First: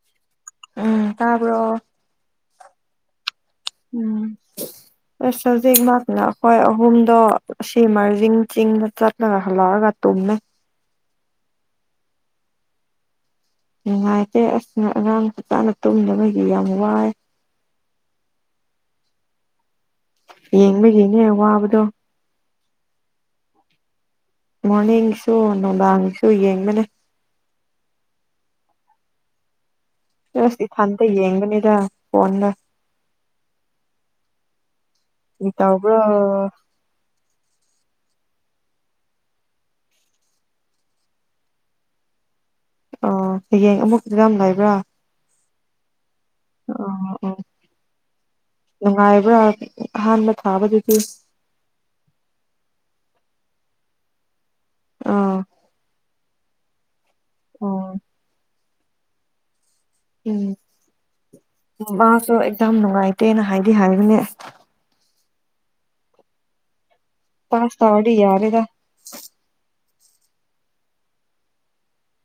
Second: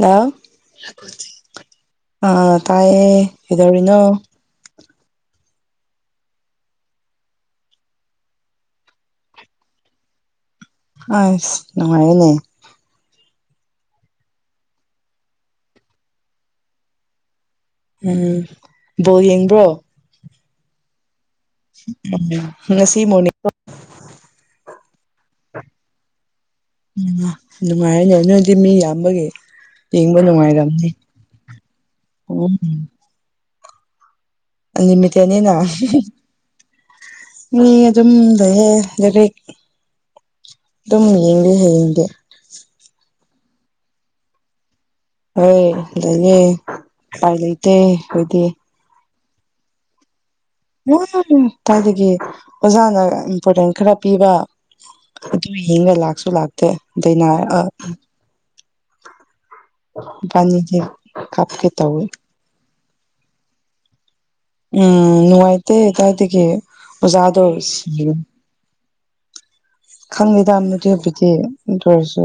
ꯂꯣ ꯎꯝ ꯇꯥꯕ꯭ꯔꯣ ꯑ ꯇꯥꯏꯌꯦ ꯀꯩꯗꯧꯔꯤꯅꯣ ꯎꯝ [inaudible] ꯑꯁ ꯍꯧꯖꯤꯛ ꯃꯛꯅ ꯑꯈꯣꯏ ꯑꯍꯨꯝꯗꯣ ꯁꯤ ꯃꯔꯤꯡ ꯆꯤꯡꯗ ꯆꯠꯂꯒ ꯍꯜꯂꯛꯑꯒ ꯇꯨꯝꯃꯦ ꯑꯁ ꯅꯨꯡꯉꯥꯏꯌꯦꯅꯦ ꯅꯨꯡꯉꯥꯏꯇꯦ ꯑꯁ ꯉꯥꯔꯥꯡ ꯐꯖꯅ ꯇꯨꯝꯗꯕꯗꯤ ꯌꯥꯝ ꯋꯥꯏ ꯎꯝ ꯕꯣꯜ ꯌꯦꯡꯕ꯭ꯔꯣ ꯌꯦꯡꯕꯒꯤꯅꯦ ꯋꯥ ꯎꯝ ꯉꯁꯤ ꯃꯣꯅꯤ ꯃꯣꯔꯅꯤꯡꯒꯤꯁꯨ ꯅꯨꯡꯗꯥꯡꯒꯤꯁꯨ ꯌꯦꯡꯕꯅꯦ ꯅꯨꯡꯉꯥꯏꯌꯦꯅꯦ ꯅꯣꯏꯗꯤ ꯃꯤ ꯌꯥꯝꯕꯒꯤ ꯌꯦꯡꯕ ꯑꯁ ꯅꯨꯡꯉꯥꯏꯔꯝꯅꯤ ꯏꯊꯟꯇ ꯌꯦꯡꯕꯅꯤꯗ ꯐꯣꯟꯗ ꯎꯝ ꯀꯔꯤ ꯑꯟꯂꯤꯃꯤꯇꯦꯠꯅꯤꯅ ꯇꯧꯕ꯭ꯔꯣ ꯃꯤ ꯑꯗꯨꯝ ꯂꯩ ꯂꯔꯤꯛ ꯇꯨꯝ ꯌꯦꯡꯅꯤ ꯍꯌꯦꯡꯗꯤ ꯑꯣ ꯍꯌꯦꯡ ꯑꯃꯨꯛ ꯗꯔꯝ ꯂꯩꯕ꯭ꯔꯥ ꯍꯣꯏ ꯂꯩꯌꯦ ꯑꯣ ꯄꯥꯏ ꯑꯣ ꯂꯩꯇꯦ ꯈꯣꯏꯗꯤ ꯅꯨꯡꯉꯥꯏꯕ꯭ꯔꯥ ꯑꯍꯥꯟꯕ ꯊꯥꯕꯗꯨ ꯀꯥꯏꯗꯒꯤ ꯑꯣꯖꯥꯅ ꯏꯝꯄꯣꯔꯇꯦꯟ ꯈꯔ ꯄꯤꯕ ꯑꯥ ꯑꯗꯨ ꯌꯦꯡꯉ ꯂꯥꯛꯁꯨ ꯂꯥꯛꯇꯦ ꯗꯩꯅꯥ ꯑꯥ ꯑꯣ ꯎꯝ ꯕꯥꯅꯤꯖꯦ ꯈꯥꯞꯀꯦ ꯇꯧꯏ ꯌꯥꯝ ꯅꯨꯡꯉꯥꯏꯇꯦꯅ ꯍꯥꯏꯗꯤ ꯍꯥꯏꯕꯅꯦ ꯎꯝ ꯅꯨꯡꯉꯥꯏꯇꯦ ꯀꯥꯢꯗꯒꯤ ꯑꯣꯖꯥꯗꯣ ꯄꯥꯁ ꯇꯧꯔꯗꯤ ꯌꯥꯔꯦꯗ ꯈꯪꯉꯦꯗ ꯃꯗꯨꯕꯨꯗꯤ ꯑꯗꯨ ꯑꯣꯏꯔꯁꯨ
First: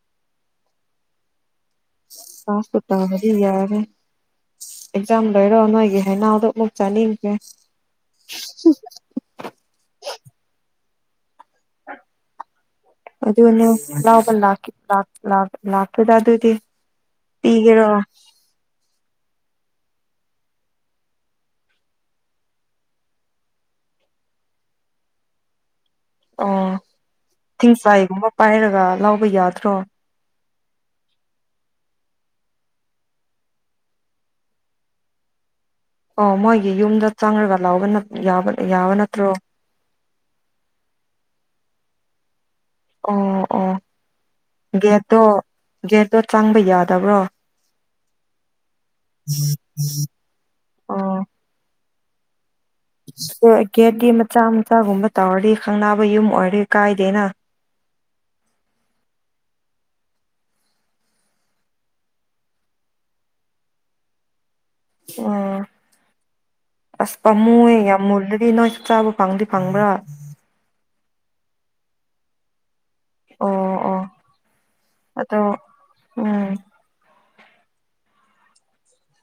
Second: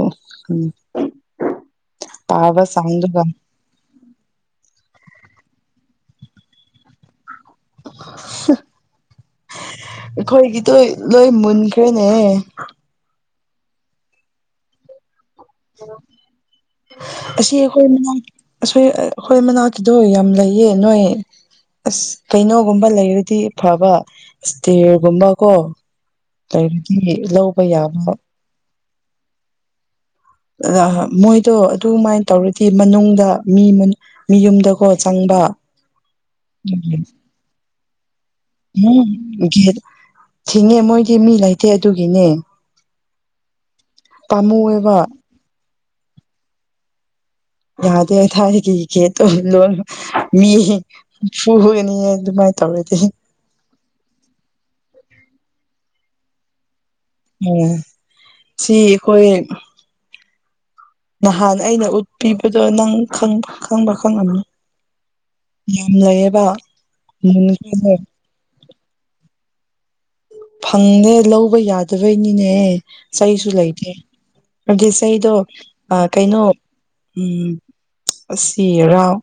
ꯄꯥꯕ ꯄꯥꯁ ꯄꯨ ꯆꯥꯡꯗꯨꯒ ꯇꯧꯔꯥꯗꯤ ꯌꯥꯔꯦ ꯑꯦꯛꯖꯥꯝ ꯂꯣꯏꯔꯣ ꯅꯣꯏꯒꯤ ꯍꯥꯏꯅꯥꯎꯗꯨ ꯑꯃꯨꯛ ꯆꯥꯅꯤꯡꯈꯔꯦ ꯑꯩꯈꯣꯏꯒꯤꯗꯣ ꯂꯣꯏ ꯃꯨꯟꯈ꯭ꯔꯦꯅꯦ ꯑꯗꯨꯅꯦ ꯂꯥꯎꯕ ꯂꯥꯛꯈꯤ ꯂꯥꯛ ꯂꯥꯛ ꯂꯥꯛꯀꯦꯗ ꯑꯗꯨꯗꯤ ꯄꯤꯒꯦꯔꯣ ꯑꯁꯤ ꯑꯈꯣꯏ ꯃꯅꯥꯛꯀꯤꯗꯣ ꯌꯥꯝ ꯂꯩꯌꯦ ꯅꯣꯏ ꯑꯁ ꯀꯩꯅꯣꯒꯨꯝꯕ ꯂꯩꯔꯗꯤ ꯐꯕ ꯏꯁꯇꯤꯔꯒꯨꯝꯕ ꯀꯣ ꯑꯣ ꯂꯩꯔꯗꯤ ꯂꯧꯕ ꯌꯥꯕ ꯊꯤꯡꯆꯥꯏꯒꯨꯝꯕ ꯄꯥꯏꯔꯒ ꯂꯥꯎꯕ ꯌꯥꯗ꯭ꯔꯣ ꯑ ꯃꯣꯏꯗꯣ ꯑꯗꯨꯃꯥꯏꯅ ꯇꯧꯔꯗꯤ ꯃꯅꯨꯡꯗ ꯃꯤ ꯃꯤ ꯌꯨꯝꯗꯀꯣ ꯆꯪꯕ ꯑꯣ ꯃꯣꯏꯒꯤ ꯌꯨꯝꯗ ꯆꯪꯔꯒ ꯂꯧꯕ ꯅꯠ ꯌꯥꯕ ꯅꯠ ꯎꯝ ꯒꯦꯠ ꯊꯤꯡꯉꯦ ꯃꯣꯏꯗꯤ ꯃꯤ ꯂꯩꯇꯦ ꯑꯗꯨꯒꯤꯅꯦ ꯑꯣ ꯑꯣ ꯄꯥꯝꯃꯨꯑꯦꯕ ꯒꯦꯠꯇꯣ ꯒꯦꯠꯇꯣ ꯆꯪꯕ ꯌꯥꯗꯕ꯭ꯔꯣ ꯌꯥꯗꯦ ꯊꯥꯏꯔꯒꯤ ꯒꯦꯠꯇꯣ ꯂꯣꯟ ꯃꯤ ꯑꯣ ꯐꯨꯅꯤ ꯑꯗꯨꯃꯥꯏꯅ ꯇꯧꯔꯗꯤ ꯒꯦꯠꯗꯤ ꯃꯆꯥ ꯃꯆꯥꯒꯨꯝꯕ ꯇꯧꯔꯗꯤ ꯈꯪꯅꯥꯕ ꯌꯨꯝ ꯑꯣꯏꯔꯗꯤ ꯀꯥꯏꯗꯦꯅ ꯑꯣꯝ ꯁꯤ ꯑꯩꯈꯣꯏ ꯅꯍꯥꯟ ꯑꯩꯅ ꯎꯠꯄꯤꯕꯗꯣ ꯅꯪ ꯈꯪꯕ ꯈꯪꯉꯝꯅꯤ ꯎꯝ ꯌꯥꯝ ꯂꯩꯌꯦꯕ ꯑꯁ ꯄꯃꯨꯋꯦ ꯃꯨꯟꯈ꯭ꯔꯦꯅꯦ ꯌꯥꯝ ꯃꯨꯜꯂꯗꯤ ꯅꯣꯢꯁꯨ ꯆꯥꯕ ꯐꯪꯗꯤ ꯐꯪꯕ꯭ꯔꯥ ꯐꯪꯗ‌ꯦ ꯂꯧꯕ ꯌꯥꯗꯕꯩꯅꯤꯅꯦ ꯑꯣ ꯆꯩꯁꯨ ꯂꯩꯇꯦ ꯑꯣ ꯑꯗꯨꯗꯤ ꯆꯩꯗꯣ ꯑꯗꯣ ꯀꯩꯅꯣ ꯎꯝ ꯎꯝ ꯑꯁꯤꯔꯥꯎ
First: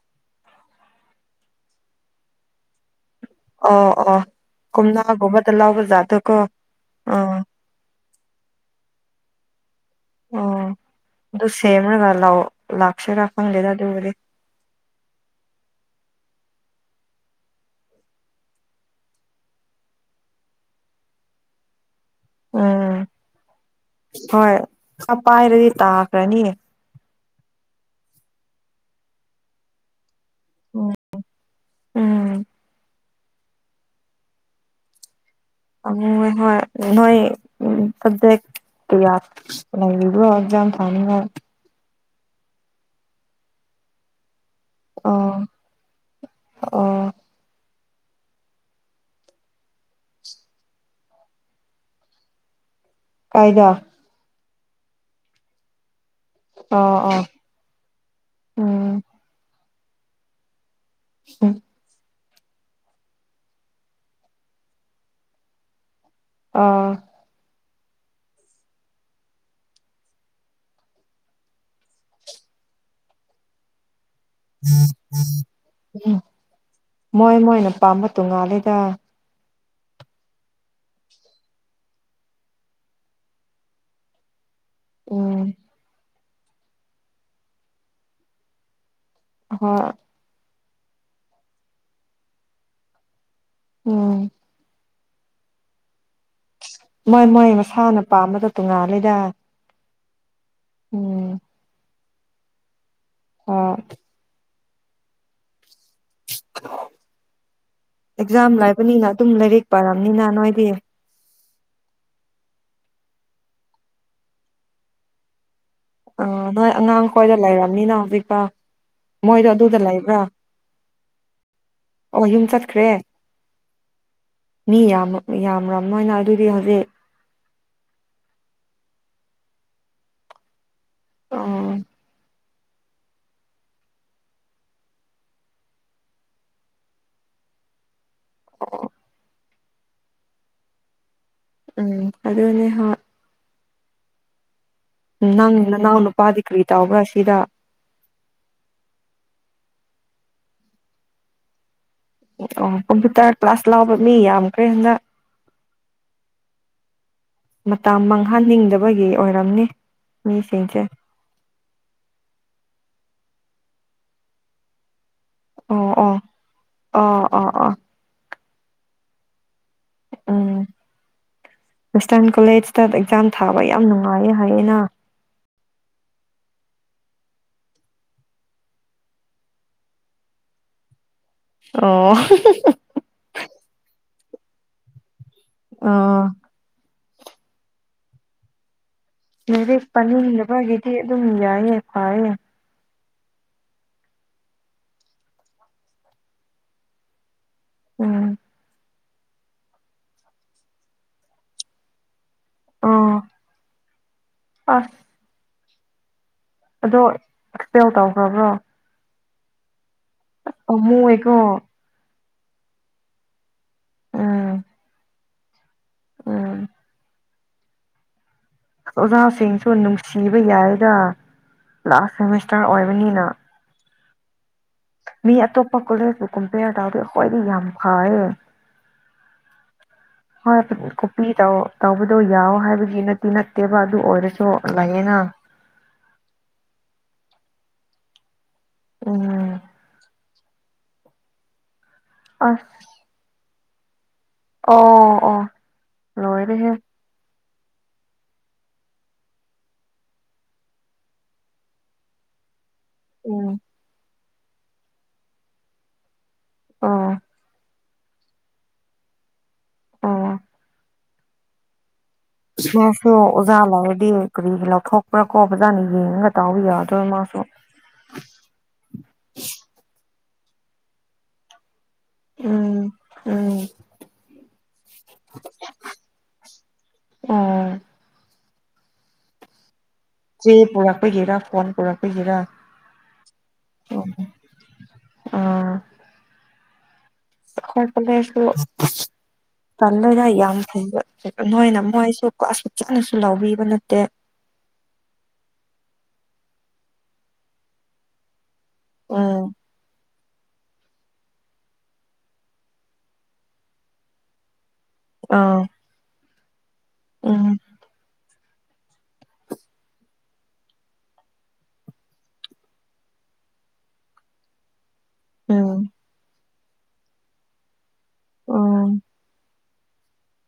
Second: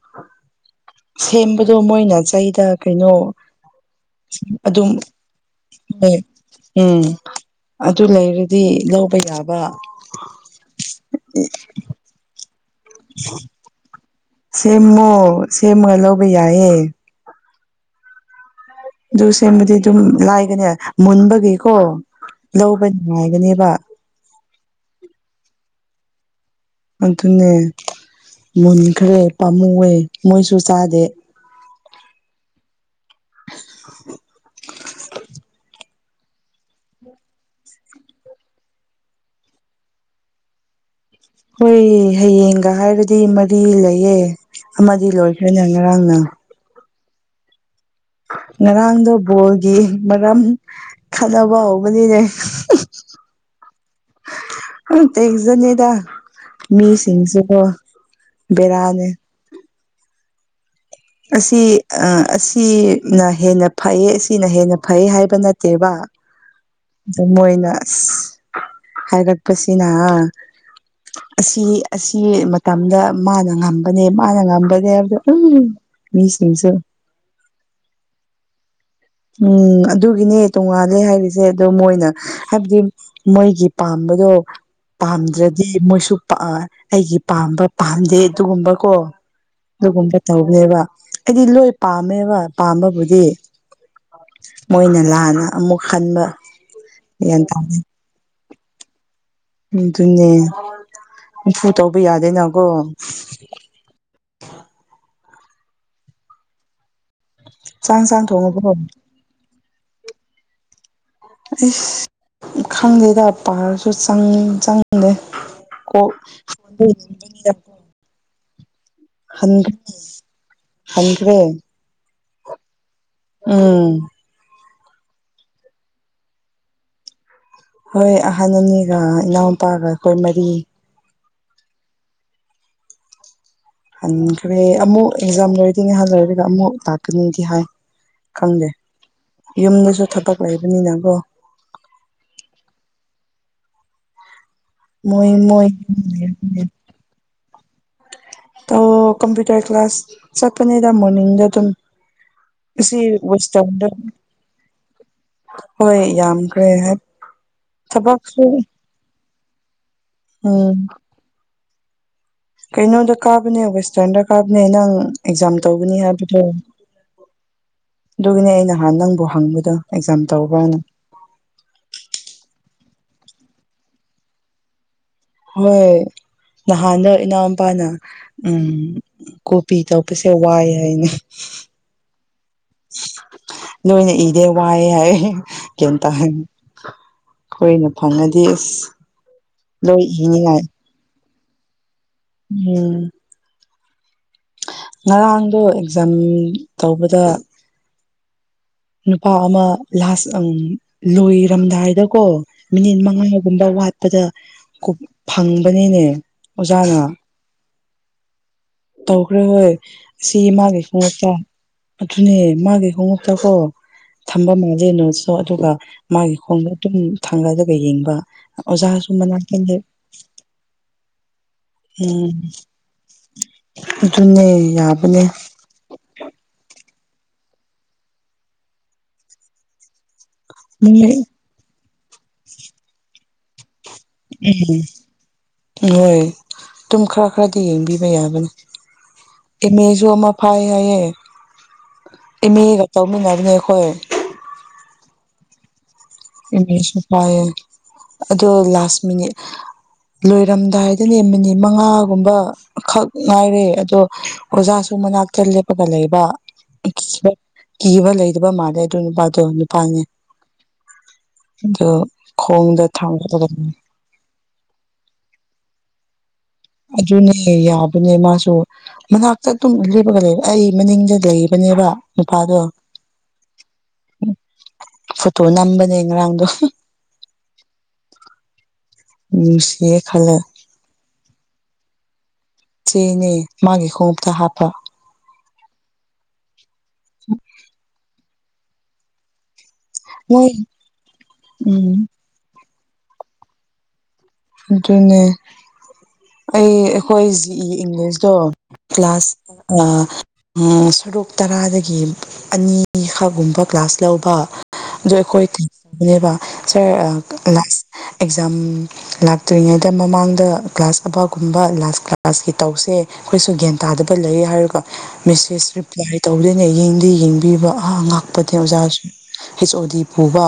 ꯁꯦꯝꯕꯗꯣ ꯃꯣꯏꯅ ꯆꯩꯗ ꯀꯩꯅꯣ ꯑꯣ ꯑꯣ ꯀꯨꯝꯅꯒꯨꯝꯕ ꯍꯣꯏ ꯎꯝ ꯑꯗꯨ ꯂꯩꯔꯗꯤ ꯂꯧꯕ ꯌꯥꯕ ꯎꯝ ꯑꯗꯨ ꯁꯦꯝꯒ ꯂꯧ ꯂꯛꯁꯤꯔ ꯈꯪꯗ‌ꯦꯗ ꯑꯗꯨꯕꯨꯗꯤ ꯁꯦꯝꯃꯣ ꯁꯦꯝꯃꯒ ꯂꯧꯕ ꯌꯥꯏꯌꯦ ꯑꯗꯨ ꯁꯦꯝꯕꯗꯤ ꯑꯗꯨꯝ ꯂꯥꯏꯕꯅꯦ ꯃꯨꯟꯕꯒꯤꯀꯣ ꯎꯝ ꯂꯧꯕꯅꯨꯉꯥꯏꯒꯅꯦꯕ ꯍꯣꯏ ꯑꯄꯥꯏꯔꯗꯤ ꯇꯥꯈ꯭ꯔꯅꯤ ꯑꯗꯨꯅꯦ ꯃꯨꯟꯈ꯭ꯔꯦ ꯄꯥꯝꯃꯨꯑꯋ‌ꯦ ꯃꯣꯏꯁꯨ ꯎꯝ ꯆꯥꯗꯦ ꯎꯝ [unintelligible] ꯄꯃꯨꯋꯦ ꯍꯣꯏ ꯅꯣꯏ ꯁꯖꯦ [unintelligible] ꯌꯥ ꯏ [unintelligible] ꯑꯣꯏꯖ ꯊꯝ ꯍꯣꯏ ꯍꯌꯦꯡꯒ ꯍꯥꯏꯔꯗꯤ ꯃꯔꯤ ꯂꯩꯌꯦ ꯑꯃꯗꯤ ꯑꯣ ꯂꯣꯏꯈ꯭ꯔꯦꯅ ꯉꯔꯥꯡꯅ ꯑꯣ ꯉꯔꯥꯡꯗꫭ ꯕꯣꯜꯒꯤ ꯃꯔꯝ ꯈꯠꯅꯕ ꯍꯧꯕꯅꯤꯅꯦ ꯀꯥꯏꯗꯥ ꯎ ꯇꯦꯛꯖꯅꯗ [unintelligible] ꯑꯣ ꯑꯣ ꯃꯤꯁꯤꯡꯁꯨ ꯎꯝ ꯕ‌ꯦꯔꯅꯤ ꯑꯁꯤ ꯑ ꯑꯁꯤ ꯁꯤꯅ ꯍꯦꯟꯅ ꯐꯩꯌ‌ꯦ ꯁꯤꯅ ꯍꯦꯟꯅ ꯐꯩꯌ‌ꯦ ꯍꯥꯏꯕ ꯅꯠꯇꯦꯕ ꯑꯥ ꯑꯗꯨ ꯃꯣꯏꯅ ꯑꯁ ꯍꯥꯏꯒꯠꯄꯁꯤꯅꯍꯥ ꯑꯁꯤ ꯑꯁꯤ ꯃꯇꯝꯗ ꯃꯥꯅ ꯉꯝ ꯕꯅꯦ ꯃꯥꯅ ꯉꯝꯕꯅ‌ꯦ ꯍꯥꯏꯕꯗ ꯎꯝ ꯃꯤꯁꯤꯡꯁ‌ꯦ ꯃꯣꯏ ꯃꯣꯏꯅ ꯄꯥꯝꯕ ꯇꯣꯡꯉꯥꯜꯂꯤꯗ ꯎꯝ ꯑꯗꯨꯒꯤꯅꯦ ꯇꯣꯡꯉꯥꯜꯂꯦ ꯍꯥꯏꯔꯤꯁꯦ ꯑꯗꯣ ꯃꯣꯏꯅ ꯍꯥꯏꯕꯗꯤ ꯃꯣꯏꯒꯤ ꯄꯥꯝꯕꯗꯣ ꯎꯝ ꯄꯥꯝꯗ꯭ꯔꯗꯤ ꯃꯣꯏꯁꯨ ꯑꯩꯒꯤ ꯄꯥꯝꯕ ꯄꯥꯝꯗꯦ ꯑꯗꯨꯒꯨꯝꯕ ꯀꯣ ꯍꯣꯏ ꯑꯗꯨꯒꯨꯝꯕ ꯇꯧꯕꯅꯦꯕ ꯑꯩꯗꯤ ꯂꯣꯏ ꯄꯥꯝꯃꯦꯕ ꯄꯥꯝꯕꯕꯨꯗꯤ ꯎꯝ ꯃꯣꯏꯅ ꯂꯥꯟꯅ ꯑꯃꯨꯛ ꯈꯟꯕ ꯃꯣꯏ ꯒ꯭ꯌꯥꯟ ꯃꯣꯏ ꯇꯥ ꯃꯁꯥꯅ ꯄꯥꯝꯕꯗꯨ ꯇꯣꯉꯥꯜꯂꯤꯗ ꯑꯗꯨꯅꯦ ꯅꯝꯐꯨ ꯇꯧꯕ ꯌꯥꯗꯦꯅꯀꯣ ꯍꫭꯏ ꯆꯥꯛ ꯏꯟꯁꯥꯡ ꯑꯦꯛꯖꯥꯝ ꯊꯣꯡꯉꯕꯣ ꯂꯥꯏꯕꯅꯤꯅ ꯑꯗꯨꯝ ꯂꯥꯏꯔꯛ ꯄꯥꯔꯝꯅꯤꯅ ꯅꯣꯏꯗꯤ ꯏꯁ ꯈꯪꯗꯦꯗ ꯄꯥꯔꯁꯨ ꯆꯪ ꯆꯪꯗꯦ ꯀꯣꯛ ꯑ ꯅꯣꯏ ꯑꯉꯥꯡꯈ꯭ꯣꯏꯗ ꯂꯩꯔꯕꯅꯤꯅ ꯍꯧꯖꯤꯛꯄꯥꯎ ꯃꯣꯏꯗꯣ ꯍꯟ ꯑꯗꯨꯗ ꯂꯩꯕ꯭ꯔꯥ ꯍꯟꯈ꯭ꯔꯦ ꯑꯣ ꯌꯨꯝ ꯆꯠꯈ꯭ꯔꯦ ꯎꯝ ꯃꯤ ꯌꯥꯝ ꯌꯥꯝ꯭ꯔꯕꯅꯤꯅ [unintelligible] ꯑꯗꯨꯗꯤ ꯍꯧꯖꯤꯛ ꯍꯣꯏ ꯑꯍꯟ ꯑꯅꯤꯒ ꯏꯅꯥꯎꯄꯥꯒ ꯑꯩꯈꯣꯏ ꯃꯔꯤ ꯑꯣ ꯍꯟꯈ꯭ꯔꯦ ꯑꯃꯨꯛ ꯑꯦꯛꯖꯥꯝ ꯂꫭꯏꯔꯗꯤ ꯉꯍꯥꯛ ꯂꯩꯏꯔꯒ ꯑꯃꯨꯛ ꯂꯥꯛꯀꯅꯤꯗꯤ ꯍꯥꯏ ꯈꯪꯗꯦ ꯌꯨꯝꯗꯁꯨ ꯊꯕꯛ ꯂꯩꯕꯅꯤꯅꯀꯣ ꯎꯝ ꯑꯗꯨꯅꯦ ꯍꫭꯏ ꯃꯣꯏ ꯅꯪ ꯃꯣꯏ ꯅꯅꯥꯎ ꯅꯨꯄꯥꯗꯤ ꯀꯔꯤ ꯇꯧꯕ꯭ꯔꯥ ꯁꯤꯗ ꯑꫭ ꯀꯝꯄ꯭ꯌꯨꯇꯔ ꯀ꯭ꯂꯥꯁ ꯆꯠꯄꯅꯦꯗ ꯃꯣꯔꯅꯤꯡꯗ ꯑꯗꯨꯝ ꯑꯣ ꯑꯁꯤ ꯀꯝꯄꯌꯨꯇꯔ ꯀ꯭ꯂꯥꯁ ꯋꯦꯁꯇꯔꯟꯗ ꯂꯥꯎꯕ ꯃꯤ ꯌꯥꯝꯈ꯭ꯔꯦ ꯍꯅ ꯍꯣꯏ ꯌꯥꯝꯈ꯭ꯔꯦ ꯍꯥꯏ ꯊꯕꯛꯁꯨ ꯑꯩꯈꯣꯏꯒꯤ ꯑꯣꯏꯔꯝꯅꯤ ꯃꯤꯁꯤꯡꯁꯦ ꯎꯝ ꯀꯩꯅꯣꯗ ꯀꯥꯕꯅꯦ ꯋꯦꯁꯇꯔꯟꯗ ꯀꯥꯕꯅꯦ ꯅꯪ ꯑꯦꯛꯖꯥꯝ ꯑꯣ ꯇꯧꯒꯅꯤ ꯑꯣ ꯍꯥꯏꯕꯗꯣ ꯑꯣ ꯑꯣ ꯑꯣ ꯑꯗꯨꯒꯤꯅꯦ ꯑ ꯅꯍꯥꯟ ꯅꯪꯕꯨ ꯍꯪꯕꯗꯣ ꯑꯦꯛꯖꯥꯝ ꯎꯝ ꯇꯧꯕꯅ ꯋꯦꯁꯇꯔꯟ ꯀꯣꯂꯦꯖꯇ ꯑꯦꯛꯖꯥꯝ ꯊꯥꯕ ꯌꯥꯝ ꯅꯨꯡꯉꯥꯏꯌꯦ ꯍꯥꯏꯌꯦꯅ ꯍꯣꯏ ꯅꯍꯥꯟꯗ ꯏꯅꯥꯎꯄꯥꯅ ꯎꯝ ꯀꯣꯕꯤ ꯇꯧꯕꯄꯁꯦ ꯋꯥꯏ ꯍꯥꯏꯅꯦ ꯑꯣ ꯅꯣꯏꯣꯏꯅꯦ ꯏꯗ ꯋꯥꯌꯦ ꯍꯥꯏ ꯀꯇ ꯑꯥ ꯑꯩꯈꯣꯏꯅ ꯐꯪꯉꯗꯤ ꯑꯁ ꯉꯗꯤꯦꯛ ꯂꯣꯏ ꯏꯅꯤꯉꯥꯏ ꯄꯥꯅꯤꯡꯗꯕꯒꯤꯗꯤ ꯑꯗꯨꯝ ꯌꯥꯏꯌꯦ ꯐꯥꯏꯌꯦ ꯎꯝ ꯉꯔꯥꯡꯗꯣ ꯑꯦꯛꯖꯥꯝ ꯇꯧꯕꯗ ꯎꯝ ꯅꯨꯄꯥ ꯑꯃ ꯂꯥꯁ ꯂꯣꯏꯔꯝꯗꯥꯏꯗꯀꯣ ꯃꯤꯅꯤꯠ ꯑꯥ ꯃꯉꯥꯒꯨꯝꯕ ꯋꯥꯠꯄꯗ ꯑꯁ ꯐꯪꯕꯅꯤꯅꯦ ꯑꯣꯖꯥꯅ ꯑꯗꯣ ꯑꯦꯛꯁꯄꯦꯜ ꯇꯧꯈ꯭ꯔꯕ꯭ꯔꯣ ꯇꯧꯈ꯭ꯔꯦ ꯍꯣꯏ ꯑꯁꯤ ꯏꯃꯥꯒꯤ ꯈꯣꯡꯉꯠꯇ ꯄꯥꯝꯃꯨꯌꯦꯀꯣ ꯑꯗꯨꯅꯦ ꯃꯥꯒꯤ ꯈꯣꯡꯉꯞꯇ ꯀꯣ ꯊꯝꯕ ꯎꯝ ꯃꯥꯜꯂꯦꯅꯣꯁꯨ ꯑꯗꯨꯒ ꯃꯥꯒꯤ ꯎꯝ ꯈꯣꯡꯗ ꯑꯗꯨꯝ ꯊꯥꯡꯒꯠꯂꯒ ꯌꯦꯡꯕ ꯑꯣꯖꯥꯁꯨ ꯃꯅꯥꯛꯇ ꯑꯣꯖꯥꯁꯤꯡꯁꯨ ꯂꯦꯞ ꯅꯨꯡꯁꯤꯕ ꯌꯥꯏꯔ ꯂꯥꯁ ꯎꯝ ꯁꯦꯃꯤꯁꯇꯔ ꯑꯣꯏꯕꯅꯤꯅ ꯑꯗꯨꯅꯦ ꯌꯥꯕꯅꯦ ꯃꯤ ꯑꯇꯣꯞꯄ ꯀꯣꯂꯦꯖꯇꯨ ꯀꯝꯄꯦꯌꯔ ꯇꯧꯔꯗꯤ ꯑꯩ꯭ꯋꯥꯏꯗꯤ ꯌꯥꯝ ꯐꯩꯌꯦ ꯍꯣꯏ ꯃꯤ ꯀꯣꯄꯤ ꯇꯧꯕꯗꯣ ꯌꯥꯎ ꯍꯥꯏꯕꯒꯤ ꯅꯠꯇꯤ ꯅꯠꯇꯦꯕ ꯑꯗꯨ ꯑꯣꯏꯔꯁꯨ ꯂꯩꯌꯦꯅ ꯍꯣꯏ ꯑꯗꯨꯝ ꯈꯔ ꯈꯔꯗꯤ ꯌꯦꯡꯕꯤꯕ ꯌꯥꯕꯅꯤ ꯎꯝ ꯑꯦꯝ ꯑꯦꯁꯨ ꯑꯃ ꯐꯥꯏ ꯍꯥꯏꯌꯦ ꯑꯦꯝ ꯑꯦꯒ ꯑꯁ ꯇꯧꯃꯤꯟꯅꯕꯅꯦ ꯑꯩꯈꯣꯏ ꯑꯣ ꯑꯣ ꯂꯣꯏꯔꯦꯍꯦ ꯏꯃꯦꯁꯨ ꯐꯥꯏꯌꯦꯦ ꯑꯗꯣ ꯂꯥꯁ ꯃꯤꯅꯤꯠ ꯂꯣꯏꯔꯝꯗꯥꯏꯗꯅꯦ ꯃꯤꯅꯤꯠ ꯃꯉꯥꯒꯨꯝꯕ ꯈꯛ ꯎꯝ ꯉꯥꯏꯔꯦ ꯑꯗꯣ ꯑꯣꯖꯥꯁꯨ ꯃꯅꯥꯛꯇ ꯂꯦꯞꯄꯒ ꯂꯩꯕ ꯑꯣ ꯀꯤꯕ ꯀꯤꯕ ꯂꯩꯗꯕ ꯃꯥꯜꯂꯦ ꯑꯗꯨ ꯅꯨꯄꯥꯗꯣ ꯅꯨꯄꯥꯅꯦ ꯑꯣ ꯑꯗꯣ ꯈꯣꯡꯗ ꯁ ꯁꯣ ꯊꯥꯡꯒꯠꯂꯒ ꯑꯣꯖꯥ ꯂꯥꯛꯑꯣ ꯗ ꯀꯔꯤꯒꯤ ꯂꯊ ꯊꯣꯛꯄ꯭ꯔ ꯀꯣꯕꯖꯥꯅꯤ ꯌꯦꯡꯉ ꯑꯗꯨꯅꯦ ꯌꯥꯕꯅꯦ ꯃꯥꯁꯨ ꯃꯅꯥꯛꯇ ꯑꯗꯨꯝ ꯂꯦꯕꯒ ꯂꯩ ꯑꯩ ꯃꯅꯤꯡꯗ ꯂꯩꯔꯤꯕꯕꯅꯦꯕ ꯅꯨꯄꯥꯗꯣ ꯎꯝ ꯎꯝ ꯐꯇꯣ ꯅꯝꯕꯅꯤ ꯌꯦ꯭ꯔꯣ ꯑꯣ ꯎꯝ ꯁꯤ ꯈꯜꯂ ꯀ ꯄꯨꯔꯛꯄꯒꯦꯔꯥ ꯐꯣꯟ ꯄꯨꯔꯛꯄꯒꯦꯔꯥ ꯆꯦꯅꯦ ꯃꯥꯒꯤ ꯈꯣꯡꯎꯞꯇ ꯍꯥꯞꯄ ꯑ ꯎꯝ ꯑꯩꯈꯣꯏ ꯀꯂꯁꯨ ꯇꯜꯂꯒ ꯃꯣꯏ ꯌꯥꯝ ꯐꯩꯕ ꯅꯣꯏꯅ ꯎꯝ ꯃꯣꯏꯁꯨ ꯀꯣꯁꯨ ꯆꯥꯅꯁꯨ ꯂꯧꯕꯕꯤꯕ ꯅꯠꯇꯦ ꯑꯗꯨꯅꯦ ꯑꯩ ꯑꯩꯈꯣꯏ ꯖꯤꯛꯏ ꯏꯪꯂꯤꯁꯇꯣ ꯀ꯭ꯂꯥꯁ ꯎꯝ ꯁꯔꯨꯛ ꯇꯔꯥꯗꯒꯤ ꯑꯅꯤꯈꯒꯨꯝꯕ ꯀ꯭ꯂꯒ꯭ꯂꯥꯁ ꯂꯧꯕ ꯑꯗ ꯑꯩꯈꯣꯏ ꯑꯥ ꯇꯧꯕꯅꯦꯕ ꯁꯥꯔ ꯎꯝ ꯂꯥꯁ ꯑꯦꯛꯖꯥꯝ ꯂꯥꯛꯇ꯭ꯔꯤꯉꯩꯗ ꯃꯃꯥꯡꯗ ꯀ꯭ꯂꯥꯁ ꯑꯕꯥꯒꯨꯝꯕ ꯂꯥꯁ ꯀ꯭ꯂꯥꯁꯀꯤ ꯇꯧꯁꯦ꯫ ꯑꯩꯈꯣꯏꯁꯨ ꯒ꯭ꯌꯥꯟ ꯇꯥꯗꯕ ꯂꯩ ꯍꯥꯏꯔꯒ ꯃꯦꯁꯦꯁ ꯎꯝ ꯔꯤꯄ꯭ꯂꯥꯏ ꯇꯧꯗꯣꯏꯅꯦ ꯌꯦꯡꯗꯦ ꯌꯦꯡꯕꯤꯕ꯫ ꯑ ꯉꯥꯛꯄꯅꯦ ꯎꯝ ꯑꯣꯖꯥꯁꯨ ꯍꯁ ꯑꯣ ꯗꯤ ꯄꯨꯕ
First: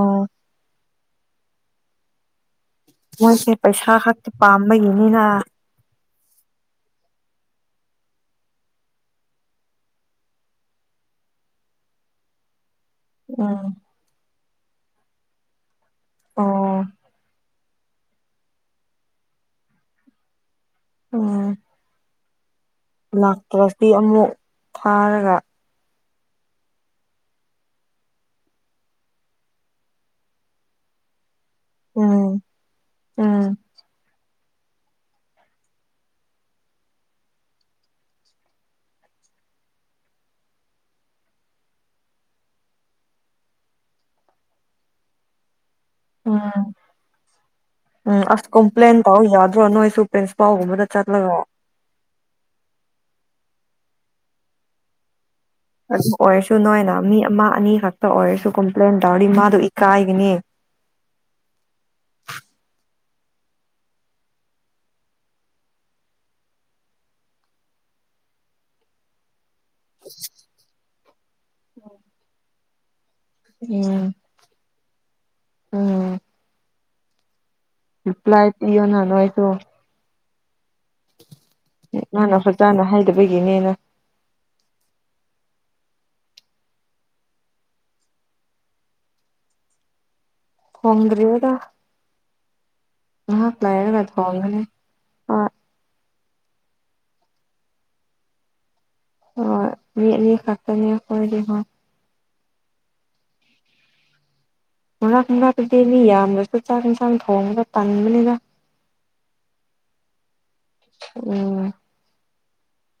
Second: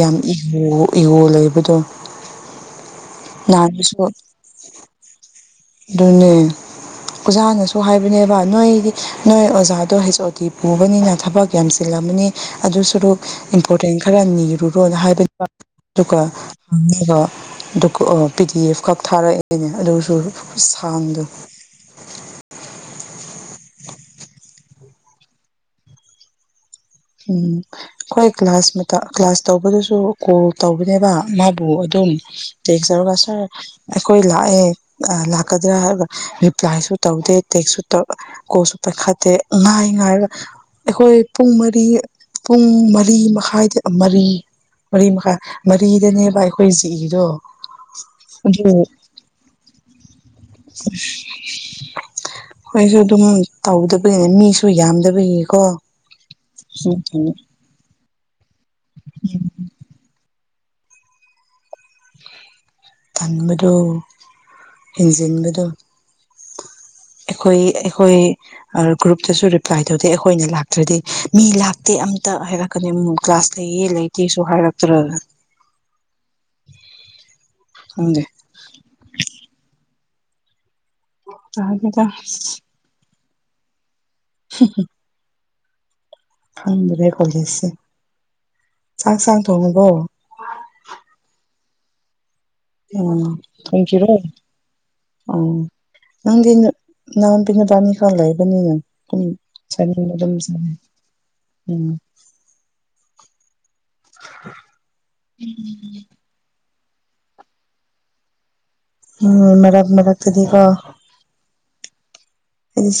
ꯌꯥꯝ ꯏꯍ ꯏꯌꯣ ꯂꯩꯕꯗꯣ ꯃꯣꯏꯁꯦ ꯄꯩꯁꯥ ꯅꯍꯥꯟꯒꯤꯁꯨ ꯈꯛꯇꯤ ꯄꯥꯝꯕꯒꯤꯅꯤꯅ ꯑꯗꯨꯅꯦ꯫ ꯑꯣꯖꯥꯅꯁꯨ ꯍꯥꯏꯕꯅꯦꯕ ꯅꯣꯏꯗꯤ ꯅꯣꯏ ꯑꯣꯖꯥꯗꯣ ꯍꯩꯁ ꯑꯣ ꯇꯤ ꯄꯨꯕꯅꯤꯅ ꯊꯕꯛ ꯌꯥꯝꯆꯜꯂꯝꯃꯅꯤ ꯑꯗꯨ ꯁꯥꯔꯨꯛ ꯎꯝ ꯏꯝꯄꯣꯔꯇꯦꯟ ꯈꯔ ꯅꯤꯔꯨꯔꯣꯅ ꯍꯥꯏꯕꯗꯨ ꯑꯗꯨꯒ ꯑꯣ ꯍꯪꯅꯕ ꯄꯤ ꯗꯤ ꯑꯦꯐ ꯈꯛ ꯊꯥꯔꯛꯑꯦꯅꯦ ꯑꯗꯨꯁꯨ ꯁꯥꯡꯗꯣ ꯎꯝ ꯂꯥꯛꯇ꯭ꯔꯗꯤ ꯑꯃꯨꯛ ꯊꯥꯔꯒ ꯎꯝ ꯑꯩꯈꯣꯏ ꯀ꯭ꯂꯥꯁ ꯀ꯭ꯂꯥꯁ ꯇꯧꯕꯗꯨꯁꯨ ꯀꯣꯜ ꯇꯧꯕꯅꯦꯕ ꯃꯥꯕꯨ ꯑꯗꯨꯝ ꯎꯝ ꯌꯦꯖꯔꯒ ꯁꯥꯔ ꯎꯝ ꯑꯩꯈꯣꯏ ꯂꯥꯛꯑꯦ ꯂꯥꯛꯀꯗ꯭ꯔꯥ ꯍꯥꯏꯒ ꯔꯤꯄ꯭ꯂꯥꯏꯁꯨ ꯇꯧꯗꯦ ꯇꯦꯛꯁꯁꯨ ꯀꯣꯁꯨ ꯄꯩꯈꯥꯠꯇꯦ ꯉꯥꯏ ꯉꯥꯏꯔꯒ ꯑꯩꯈꯣꯏ ꯄꯨꯡ ꯃꯔꯤ ꯄꯨꯡ ꯃꯔꯤ ꯃꯈꯥꯏꯗ ꯃꯔꯤ ꯃꯔꯤ ꯃꯈꯥꯏ꯫ ꯃꯔꯤꯗꯅꯦꯕ ꯎꯝ ꯑꯩꯈꯣꯏ ꯖꯤꯛꯏꯗꯣ ꯑꯗꯨ ꯑꯧ ꯌꯥꯗ꯭ꯔꯣ ꯅꯣꯏꯁꯨ ꯄ꯭ꯔꯦꯟꯁꯄꯥꯎꯒꯨꯝꯕꯗ ꯆꯠꯂꯒꯣ꯫ ꯑꯩꯣꯏꯁꯨ ꯑꯗꯨꯝ ꯇꯧꯗꯕꯒꯤꯅꯦ ꯃꯤꯁꯨ ꯌꯥꯝꯗꯕꯒꯤꯀꯣ ꯑꯗꯨ ꯑꯣꯏꯔꯁꯨ ꯅꯣꯏꯅ ꯃꯤ ꯑꯃ ꯑꯅꯤ ꯈꯛꯇ ꯑꯣꯏꯔꯁꯨ ꯀꯝꯄ꯭ꯂꯦꯟ ꯇꯧꯔꯗꯤ ꯃꯥꯗꯣ ꯏꯀꯥꯏꯒꯅꯤ꯫ ꯇꯟꯕꯗꯣ ꯍꯦꯟꯖꯤꯟꯕꯗꯣ꯫ ꯑꯩꯈꯣꯏ ꯑꯩꯈꯣꯏ ꯒ꯭ꯔꯨꯞꯇꯁꯨ ꯔꯤꯄ꯭ꯂꯥꯏ ꯇꯧꯗꯦ ꯑꯩꯈꯣꯏꯅ ꯂꯥꯛꯇ꯭ꯔꯗꯤ꯫ ꯃꯤ ꯂꯥꯛꯇꯦ ꯑꯃꯝꯇ ꯍꯥꯏꯔꯛꯀꯅꯤ ꯑꯃꯨꯛ ꯀ꯭ꯂꯥꯁ ꯂꯩꯌꯦꯦ ꯎꯝ ꯂꯩꯇꯦꯁꯨ ꯍꯥꯏꯔꯛꯇ꯭ꯔꯒ ꯎꯝ ꯈꯪꯗꯦ ꯔꯤꯄ꯭ꯂꯥꯏ ꯄꯤꯌꯨꯅ ꯅꯣꯏꯁꯨ ꯇꯥꯗꯦꯗ ꯃꯥꯅ ꯐꯖꯥꯅ ꯍꯥꯏꯗꯕꯒꯤꯅꯦꯅ꯫ [inaudible] ꯐꯪꯗ꯭ꯔꯦ ꯀꯣꯂꯦꯖꯁꯦ ꯆꯥꯛ ꯆꯥꯡ ꯊꯣꯡꯉꯨꯕꯣ꯫ ꯊꯣꯡꯗꯔ꯭ꯤꯗ ꯎꯝ ꯂꯩꯔꯒ ꯊꯁꯤꯔꯣ ꯊꯣꯡꯒꯅꯤ ꯍꯣꯏ ꯎꯝ ꯅꯪꯅ ꯅꯪꯕꯤꯅꯗꯥꯕꯥꯅꯤ ꯈ ꯂꯩꯕꯅꯤꯅꯪ꯫ ꯍꯣꯏ ꯃꯤ ꯑꯅꯤ ꯑꯗꯨꯝ ꯈꯛꯇꯅꯤ ꯑꯩꯈꯣꯏꯗꯤ ꯍꯣꯏ ꯎꯝ [inaudible] ꯃꯔꯥꯛ ꯃꯔꯥꯛ ꯇꯥꯗꯤ ꯃꯤ ꯌꯥꯝꯅꯁꯨ ꯆꯥꯛ ꯌꯦꯟꯁꯥꯡ ꯊꯣꯡꯉꯒ ꯇꯟꯕꯅꯤꯗ꯫ ꯎꯝ ꯃꯔꯛ ꯃꯔꯛ ꯇꯗꯤꯀꯣ꯫ ꯎꯝ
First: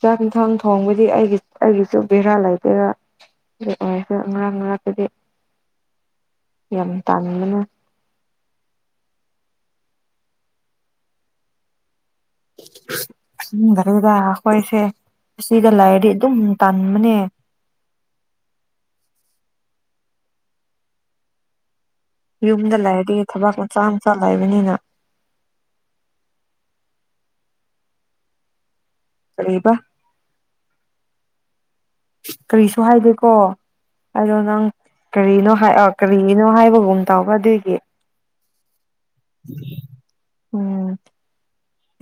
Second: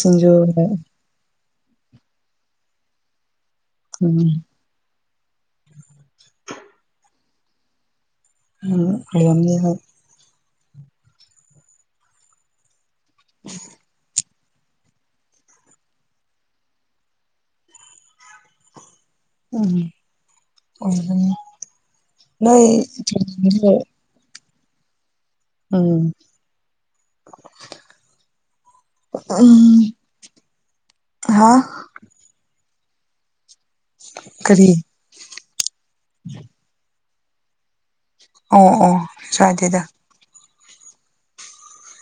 ꯆꯥꯛ ꯏꯟꯁꯪ ꯎꯝ ꯊꯣꯡꯕꯗꯤ꯫ ꯑꯩꯒꯤ ꯑꯩꯒꯤꯁꯨ ꯕꯦꯔꯥ ꯂꯩꯇꯦꯔꯥ ꯑꯣꯏꯁꯨ ꯉꯔꯥꯡ ꯉꯔꯥꯛꯀꯤꯗꯤ꯫ ꯌꯥꯝ ꯇꯥꯡꯅꯤꯡꯗꯅ꯫ ꯍꯝꯅꯤ꯫ ꯨꯝ ꯒꯥꯔꯤꯗ ꯑꯩꯈꯣꯏꯁꯦ ꯑꯁꯤꯗ ꯂꯥꯏꯔꯗꯤ ꯑꯗꯨꯝ ꯇꯥꯟꯕꯅꯦ꯫ ꯎꯝ ꯅꯣꯏ ꯆꯠꯂ ꯂꯩꯕꯅꯤꯅ ꯎꯝ ꯀꯔꯤꯕ ꯎꯝ ꯍꯥꯥ ꯀꯔꯤꯁꯨ ꯍꯥꯏꯗꯦꯀꯣ ꯑꯗꯣ ꯅꯪ ꯀꯔꯤ ꯀꯔꯤꯅꯣ ꯀꯔꯤꯅꯣ ꯍꯥꯏꯕꯒꯨꯝ ꯇꯥꯎꯕ ꯑꯗꯨꯏꯒꯤ ꯑꯣ ꯑꯣ ꯁꯋꯥꯏꯗꯦꯗ꯫ ꯎꯝ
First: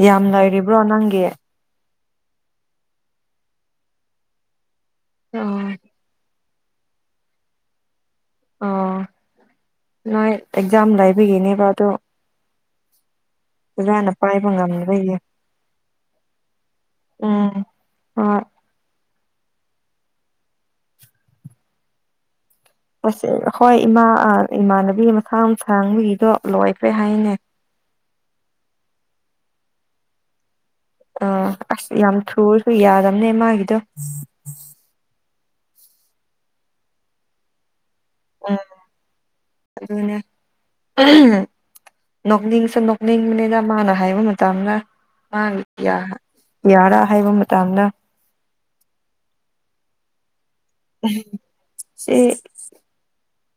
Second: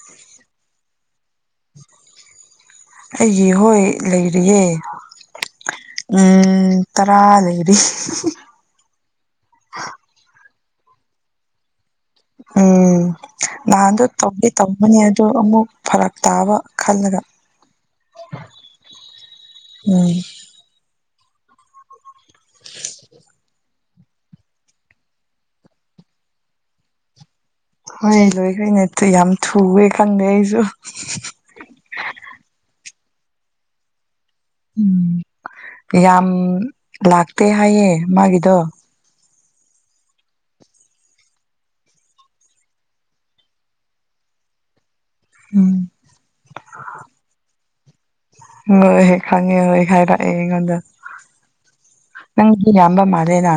ꯌꯥꯝ ꯂꯩꯔꯤꯕ꯭ꯔꯣ ꯅꯪꯒꯤ꯫ ꯑꯩꯒꯤ ꯍꯣꯏ ꯂꯩꯔꯤꯌꯦꯦ ꯎꯝ ꯇꯔꯥ ꯂꯩꯔꯤ ꯑꯣ ꯅꯣꯏ ꯑꯦꯛꯖꯥꯝ ꯂꯩꯥꯏꯕꯤꯒꯤꯅꯦꯕ ꯑꯗꯨꯣ ꯎꯝ ꯅꯍꯥꯟꯗꯣ ꯄꯥꯏꯕ ꯇꯧꯗꯤꯦ ꯇꯧꯕꯃꯅꯤ ꯉꯝꯗꯕꯒꯤ ꯑꯗ ꯑꯃꯨꯛ ꯐꯔꯛ ꯇꯥꯕ ꯈꯜꯂꯒ ꯎꯝ ꯍꯣꯏ ꯎꯝ ꯍꯣꯏ ꯏꯃꯥ ꯏꯃꯥꯟꯅꯕꯤ ꯃꯁꯥ ꯃꯁꯥꯡꯕꯒꯤꯗꯣ ꯂꯣꯏꯕ꯭ꯔꯦ ꯍꯥꯏꯅꯦ ꯍꯣꯏ ꯂꯣꯏꯈꯩ ꯅꯠꯇ ꯌꯥꯝ ꯊꯨꯑꯦ ꯈꯪꯗꯦ ꯑꯩꯁꯨ ꯑꯁ ꯌꯥꯝ ꯊꯨꯔꯁꯨ ꯌꯥꯗꯅꯦ ꯃꯥꯒꯤꯗꯣ ꯎꯝ ꯌꯥꯝ ꯂꯥꯛꯇꯦ ꯍꯥꯏꯌꯦ ꯃꯥꯒꯤꯗꯣ ꯎꯝ ꯑꯗꯨꯅꯦ ꯅꯣꯛꯅꯤꯡꯁꯦ ꯅꯣꯛꯅꯤꯡꯕꯅꯤꯅ ꯃꯥꯅ ꯍꯥꯏꯕ ꯃꯇꯝꯗ ꯎꯝ ꯃꯥꯒꯤ ꯌꯥꯔꯥ ꯍꯥꯏꯕ ꯃꯇꯝꯗ ꯍꯣꯏꯍꯣꯏ ꯈꯪꯉꯦ ꯍꯣꯏ ꯍꯥꯏꯔꯛꯑꯦ ꯑꯩꯉꯣꯟꯗ ꯁꯤ ꯌꯥꯝꯝꯕ ꯃꯥꯗꯦꯅ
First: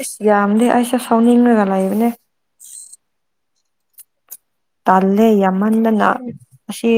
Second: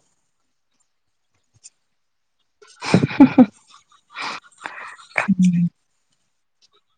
ꯑꯁ ꯌꯥꯝꯗꯤ ꯑꯩꯁꯦ ꯁꯥꯎꯅꯤꯡꯉꯒ ꯂꯥꯛꯏꯕꯅꯦ [inaudible] ꯇꯥꯜꯂꯦ ꯌꯥꯝꯃꯟꯗꯅ ꯑꯁꯤ